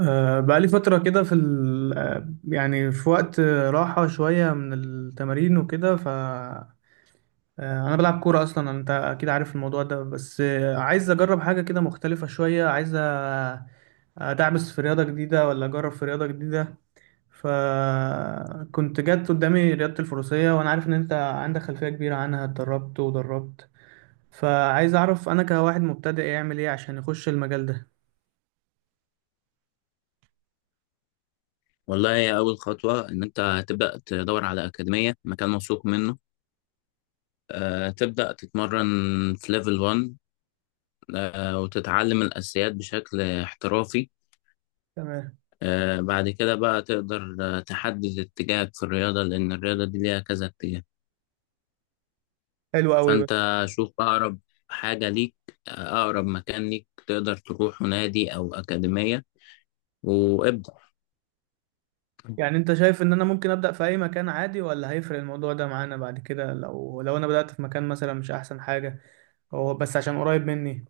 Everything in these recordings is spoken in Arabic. بقالي فترة كده في ال... آه، يعني في وقت راحة شوية من التمارين وكده ف آه، أنا بلعب كورة أصلا أنت أكيد عارف الموضوع ده بس عايز أجرب حاجة كده مختلفة شوية عايز أدعبس في رياضة جديدة ولا أجرب في رياضة جديدة. فكنت جت قدامي رياضة الفروسية وأنا عارف إن أنت عندك خلفية كبيرة عنها، اتدربت ودربت، فعايز أعرف أنا كواحد مبتدئ يعمل إيه عشان يخش المجال ده. والله، هي أول خطوة إن أنت تبدأ تدور على أكاديمية مكان موثوق منه. تبدأ تتمرن في ليفل 1. وتتعلم الأساسيات بشكل احترافي. تمام. بعد كده بقى تقدر تحدد اتجاهك في الرياضة، لأن الرياضة دي ليها كذا اتجاه. حلو أوي. فأنت شوف أقرب حاجة ليك، أقرب مكان ليك تقدر تروح نادي أو أكاديمية، وابدأ. يعني انت شايف ان انا ممكن ابدا في اي مكان عادي ولا هيفرق الموضوع ده معانا بعد كده، لو انا بدات في مكان مثلا مش احسن حاجه، هو بس عشان قريب مني؟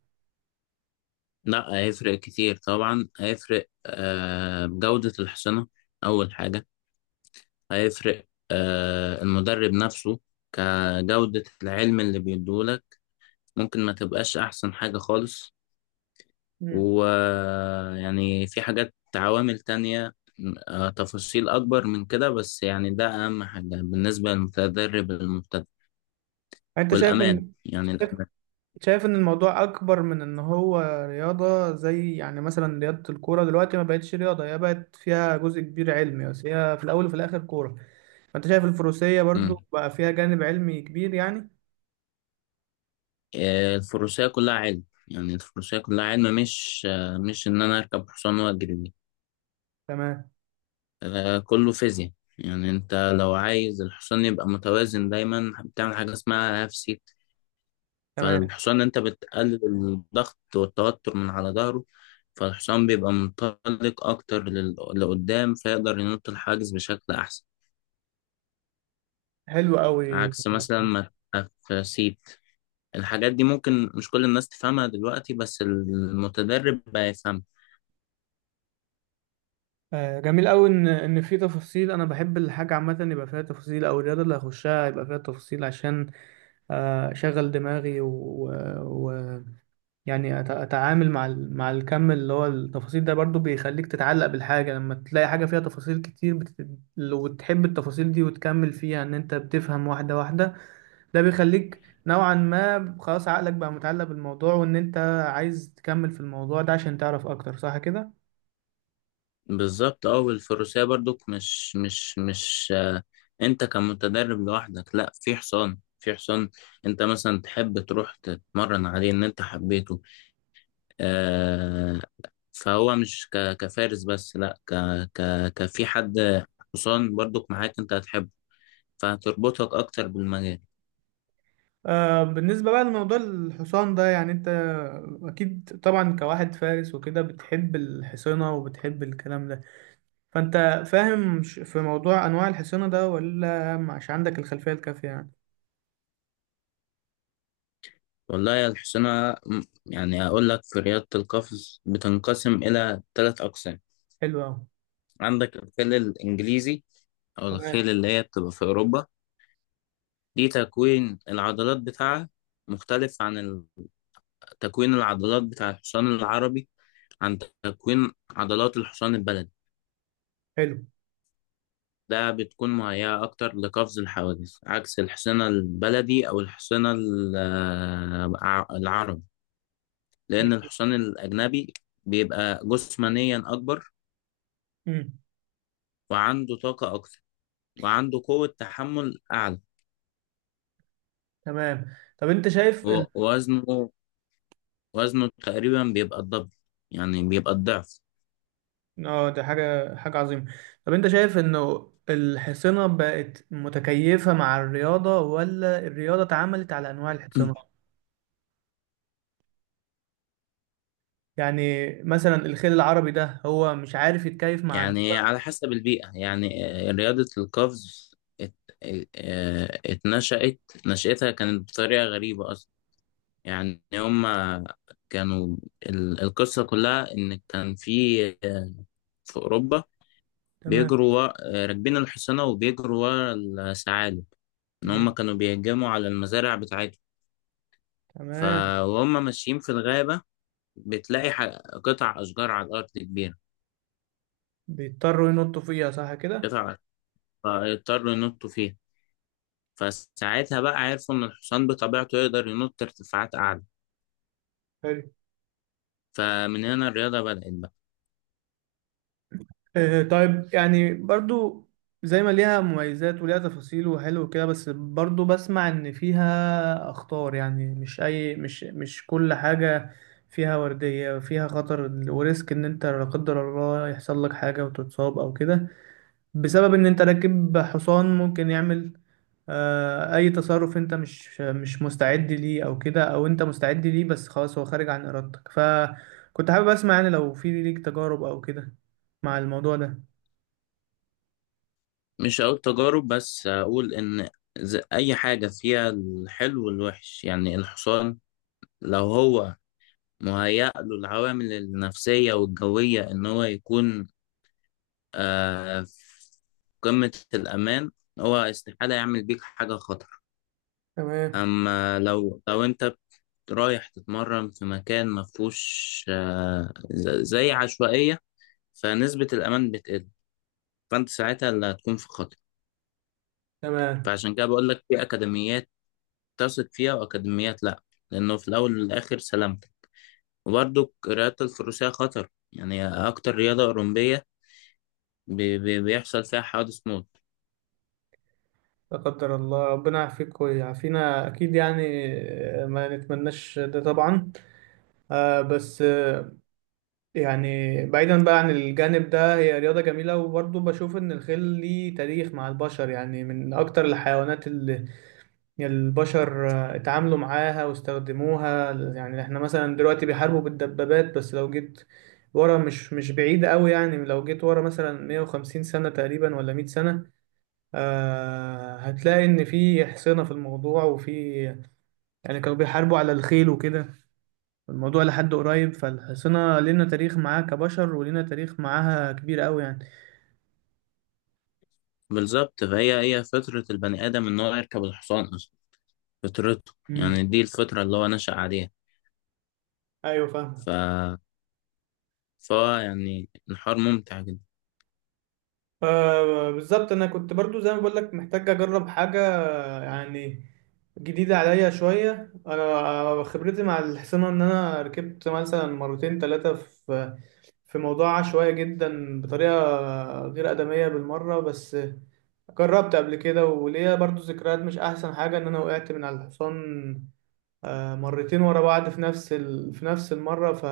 لا، هيفرق كتير طبعا، هيفرق بجودة الحصانة أول حاجة. هيفرق المدرب نفسه، كجودة العلم اللي بيديهولك، ممكن ما تبقاش أحسن حاجة خالص. امم. ويعني في حاجات عوامل تانية، تفاصيل أكبر من كده، بس يعني ده أهم حاجة بالنسبة للمتدرب المبتدئ، انت شايف والأمان، ان يعني شايف الأمان. شايف ان الموضوع اكبر من ان هو رياضه، زي يعني مثلا رياضه الكوره دلوقتي ما بقتش رياضه، هي بقت فيها جزء كبير علمي، بس هي في الاول وفي الاخر كوره. فانت شايف الفروسيه مم. برضو بقى فيها جانب علمي كبير يعني؟ الفروسية كلها علم، يعني الفروسية كلها علم، مش إن أنا أركب حصان وأجري بيه. تمام. كله فيزياء. يعني انت لو عايز الحصان يبقى متوازن دايما، بتعمل حاجة اسمها هاف سيت. تمام. فالحصان، انت بتقلل الضغط والتوتر من على ظهره، فالحصان بيبقى منطلق اكتر لقدام، فيقدر ينط الحاجز بشكل احسن، حلو قوي. عكس مثلا ما تبقى في سيت. الحاجات دي ممكن مش كل الناس تفهمها دلوقتي، بس المتدرب هيفهمها. آه، جميل قوي ان في تفاصيل. انا بحب الحاجه عامه يبقى فيها تفاصيل، او الرياضه اللي هخشها يبقى فيها تفاصيل، عشان اشغل دماغي، ويعني يعني اتعامل مع مع الكم اللي هو التفاصيل ده. برضو بيخليك تتعلق بالحاجه، لما تلاقي حاجه فيها تفاصيل كتير لو تحب التفاصيل دي وتكمل فيها، ان انت بتفهم واحده واحده، ده بيخليك نوعا ما خلاص عقلك بقى متعلق بالموضوع، وان انت عايز تكمل في الموضوع ده عشان تعرف اكتر، صح كده؟ بالظبط، اه، والفروسية برضك مش انت كمتدرب لوحدك، لا، في حصان، في حصان انت مثلا تحب تروح تتمرن عليه ان انت حبيته. آه، فهو مش كفارس بس، لا، ك ك كفي حد، حصان برضك معاك انت هتحبه، فهتربطك اكتر بالمجال. آه، بالنسبة بقى لموضوع الحصان ده، يعني انت اكيد طبعا كواحد فارس وكده بتحب الحصينة وبتحب الكلام ده، فانت فاهم في موضوع انواع الحصينة ده، ولا مش عندك الخلفية الكافية يعني؟ والله يا الحصانة، يعني اقول لك في رياضة القفز بتنقسم الى ثلاث اقسام. حلو اوي. عندك الخيل الانجليزي، او الخيل تمام. اللي هي بتبقى في اوروبا، دي تكوين العضلات بتاعها مختلف عن تكوين العضلات بتاع الحصان العربي، عن تكوين عضلات الحصان البلدي. حلو. ده بتكون مهيئة أكتر لقفز الحواجز، عكس الحصان البلدي أو الحصان العربي، لأن جميل. الحصان الأجنبي بيبقى جسمانيا أكبر، مم. وعنده طاقة أكتر، وعنده قوة تحمل أعلى، تمام، طب انت شايف و- ووزنه وزنه تقريبا بيبقى الضعف، يعني بيبقى الضعف. اه، ده حاجة عظيمة. طب انت شايف انه الحصينة بقت متكيفة مع الرياضة، ولا الرياضة اتعملت على انواع الحصينة؟ يعني مثلا الخيل العربي ده هو مش عارف يتكيف مع يعني على حسب البيئة. يعني رياضة القفز، ات... آه، اتنشأت، نشأتها كانت بطريقة غريبة أصلا. يعني هما كانوا، القصة كلها إن كان في أوروبا، تمام. بيجروا ورا... آه، راكبين الحصانة وبيجروا ورا الثعالب. إن مم. هما كانوا بيهجموا على المزارع بتاعتهم، تمام. فهم ماشيين في الغابة، بتلاقي قطع أشجار على الأرض كبيرة، بيضطروا ينطوا فيها، صح كده؟ قطع فيضطروا ينطوا فيها. فساعتها بقى عرفوا إن الحصان بطبيعته يقدر ينط ارتفاعات أعلى، حلو. فمن هنا الرياضة بدأت بقى. آه طيب، يعني برضو زي ما ليها مميزات وليها تفاصيل وحلو كده، بس برضو بسمع ان فيها اخطار. يعني مش اي مش كل حاجة فيها وردية، فيها خطر وريسك، ان انت لا قدر الله يحصل لك حاجة وتتصاب او كده، بسبب ان انت راكب حصان ممكن يعمل اي تصرف انت مش مستعد ليه او كده، او انت مستعد ليه بس خلاص هو خارج عن ارادتك. فكنت حابب اسمع يعني لو في ليك تجارب او كده مع الموضوع ده. مش هقول تجارب، بس أقول إن أي حاجة فيها الحلو والوحش. يعني الحصان، لو هو مهيأ له العوامل النفسية والجوية إن هو يكون في قمة الأمان، هو استحالة يعمل بيك حاجة خطر. تمام. أما لو أنت رايح تتمرن في مكان مفهوش زي عشوائية، فنسبة الأمان بتقل، فأنت ساعتها اللي هتكون في خطر. تمام. فعشان كده بقول لك في أكاديميات تثق فيها وأكاديميات لأ، لأنه في الأول والآخر سلامتك. وبرضه رياضة الفروسية خطر، يعني أكتر رياضة أولمبية بيحصل فيها حوادث موت. لا قدر الله، ربنا يعافيك ويعافينا اكيد يعني، آه، ما نتمناش ده طبعا. آه، بس آه، يعني بعيدا بقى عن الجانب ده، هي رياضة جميلة، وبرضه بشوف إن الخيل ليه تاريخ مع البشر، يعني من أكتر الحيوانات اللي البشر اتعاملوا معاها واستخدموها. يعني إحنا مثلا دلوقتي بيحاربوا بالدبابات، بس لو جيت ورا مش بعيد أوي، يعني لو جيت ورا مثلا 150 سنة تقريبا ولا 100 سنة، آه، هتلاقي إن في حصينة في الموضوع، وفي يعني كانوا بيحاربوا على الخيل وكده الموضوع لحد قريب. فالحصانة لنا تاريخ معاها كبشر، ولنا تاريخ معاها كبير قوي يعني. بالظبط، فهي هي فطرة البني آدم إن هو يركب الحصان أصلا، فطرته، امم. يعني دي الفطرة اللي هو نشأ عليها. ايوه، ف... فاهمك. فهو يعني الحوار ممتع جدا. آه بالظبط، انا كنت برضو زي ما بقول لك محتاج اجرب حاجه يعني جديده عليا شويه. انا خبرتي مع الحصانه ان انا ركبت مثلا مرتين ثلاثه في في موضوع عشوائي جدا، بطريقه غير ادميه بالمره، بس جربت قبل كده، وليا برضو ذكريات مش احسن حاجه، ان انا وقعت من على الحصان مرتين ورا بعض في نفس في نفس المرة.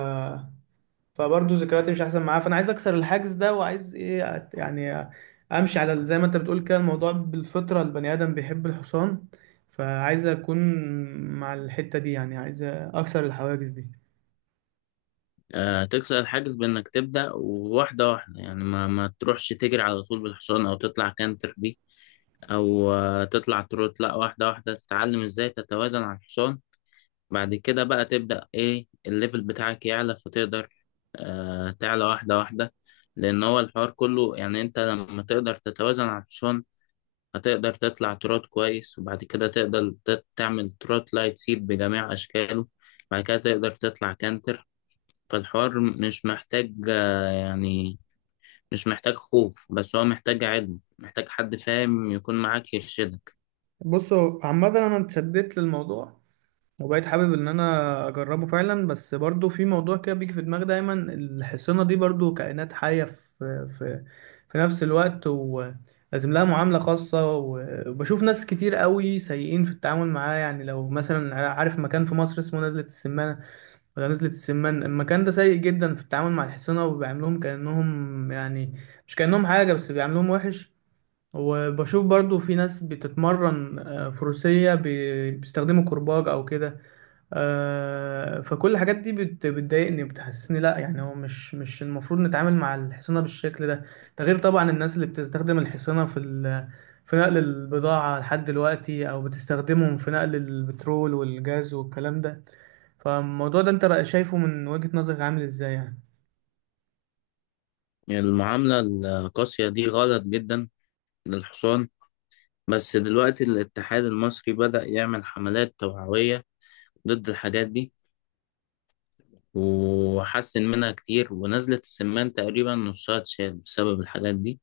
فبرضه ذكرياتي مش احسن معاه، فانا عايز اكسر الحاجز ده، وعايز ايه يعني امشي على زي ما انت بتقول كده، الموضوع بالفطرة، البني ادم بيحب الحصان، فعايز اكون مع الحتة دي، يعني عايز اكسر الحواجز دي. تكسر الحاجز بإنك تبدأ واحدة واحدة، يعني ما تروحش تجري على طول بالحصان، أو تطلع كانتر بيه، أو تطلع تروت، لأ، واحدة واحدة تتعلم إزاي تتوازن على الحصان. بعد كده بقى تبدأ إيه الليفل بتاعك يعلى، فتقدر تعلى واحدة واحدة. لأن هو الحوار كله، يعني أنت لما تقدر تتوازن على الحصان، هتقدر تطلع تروت كويس، وبعد كده تقدر تعمل تروت لايت سيب بجميع أشكاله، بعد كده تقدر تطلع كانتر. فالحوار مش محتاج يعني مش محتاج خوف، بس هو محتاج علم، محتاج حد فاهم يكون معاك يرشدك. بصوا، عامة انا اتشددت للموضوع، وبقيت حابب ان انا اجربه فعلا، بس برضو في موضوع كده بيجي في دماغي دايما، الحصانه دي برضو كائنات حيه في في نفس الوقت، ولازم لها معامله خاصه. وبشوف ناس كتير قوي سيئين في التعامل معاه، يعني لو مثلا عارف مكان في مصر اسمه نزلة السمانه ولا نزلة السمان، المكان ده سيء جدا في التعامل مع الحصانه، وبيعاملوهم كانهم يعني، مش كانهم حاجه، بس بيعاملوهم وحش. وبشوف برضو في ناس بتتمرن فروسيه بيستخدموا كرباج او كده. فكل الحاجات دي بتضايقني، بتحسسني لا، يعني هو مش المفروض نتعامل مع الحصانة بالشكل ده. ده غير طبعا الناس اللي بتستخدم الحصانة في في نقل البضاعة لحد دلوقتي، او بتستخدمهم في نقل البترول والجاز والكلام ده. فالموضوع ده انت بقى شايفه من وجهة نظرك عامل ازاي يعني؟ يعني المعاملة القاسية دي غلط جدا للحصان، بس دلوقتي الاتحاد المصري بدأ يعمل حملات توعوية ضد الحاجات دي، وحسن منها كتير، ونزلة السمان تقريبا نصها اتشال بسبب الحاجات دي،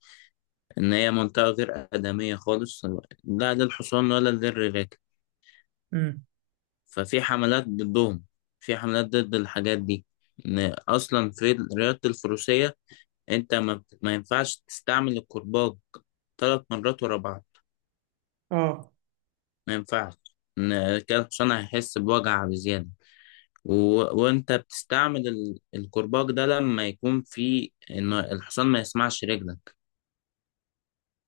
إن هي منطقة غير آدمية خالص، لا للحصان ولا للركاب. امم. ففي حملات ضدهم، في حملات ضد الحاجات دي، ان اصلا في رياضة الفروسية انت ما ينفعش تستعمل الكرباج 3 مرات ورا بعض، اه. ما ينفعش، ان كده الحصان هيحس بوجع بزيادة. و... وانت بتستعمل الكرباج ده لما يكون في ان الحصان ما يسمعش رجلك،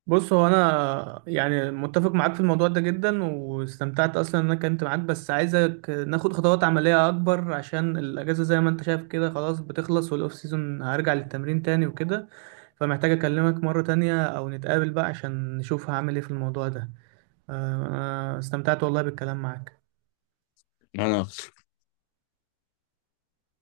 بص هو انا يعني متفق معاك في الموضوع ده جدا، واستمتعت اصلا ان انا كنت معاك، بس عايزك ناخد خطوات عمليه اكبر، عشان الاجازه زي ما انت شايف كده خلاص بتخلص، والاوف سيزون هرجع للتمرين تاني وكده. فمحتاج اكلمك مره تانية او نتقابل بقى، عشان نشوف هعمل ايه في الموضوع ده. آه، انا استمتعت والله بالكلام معاك. يعني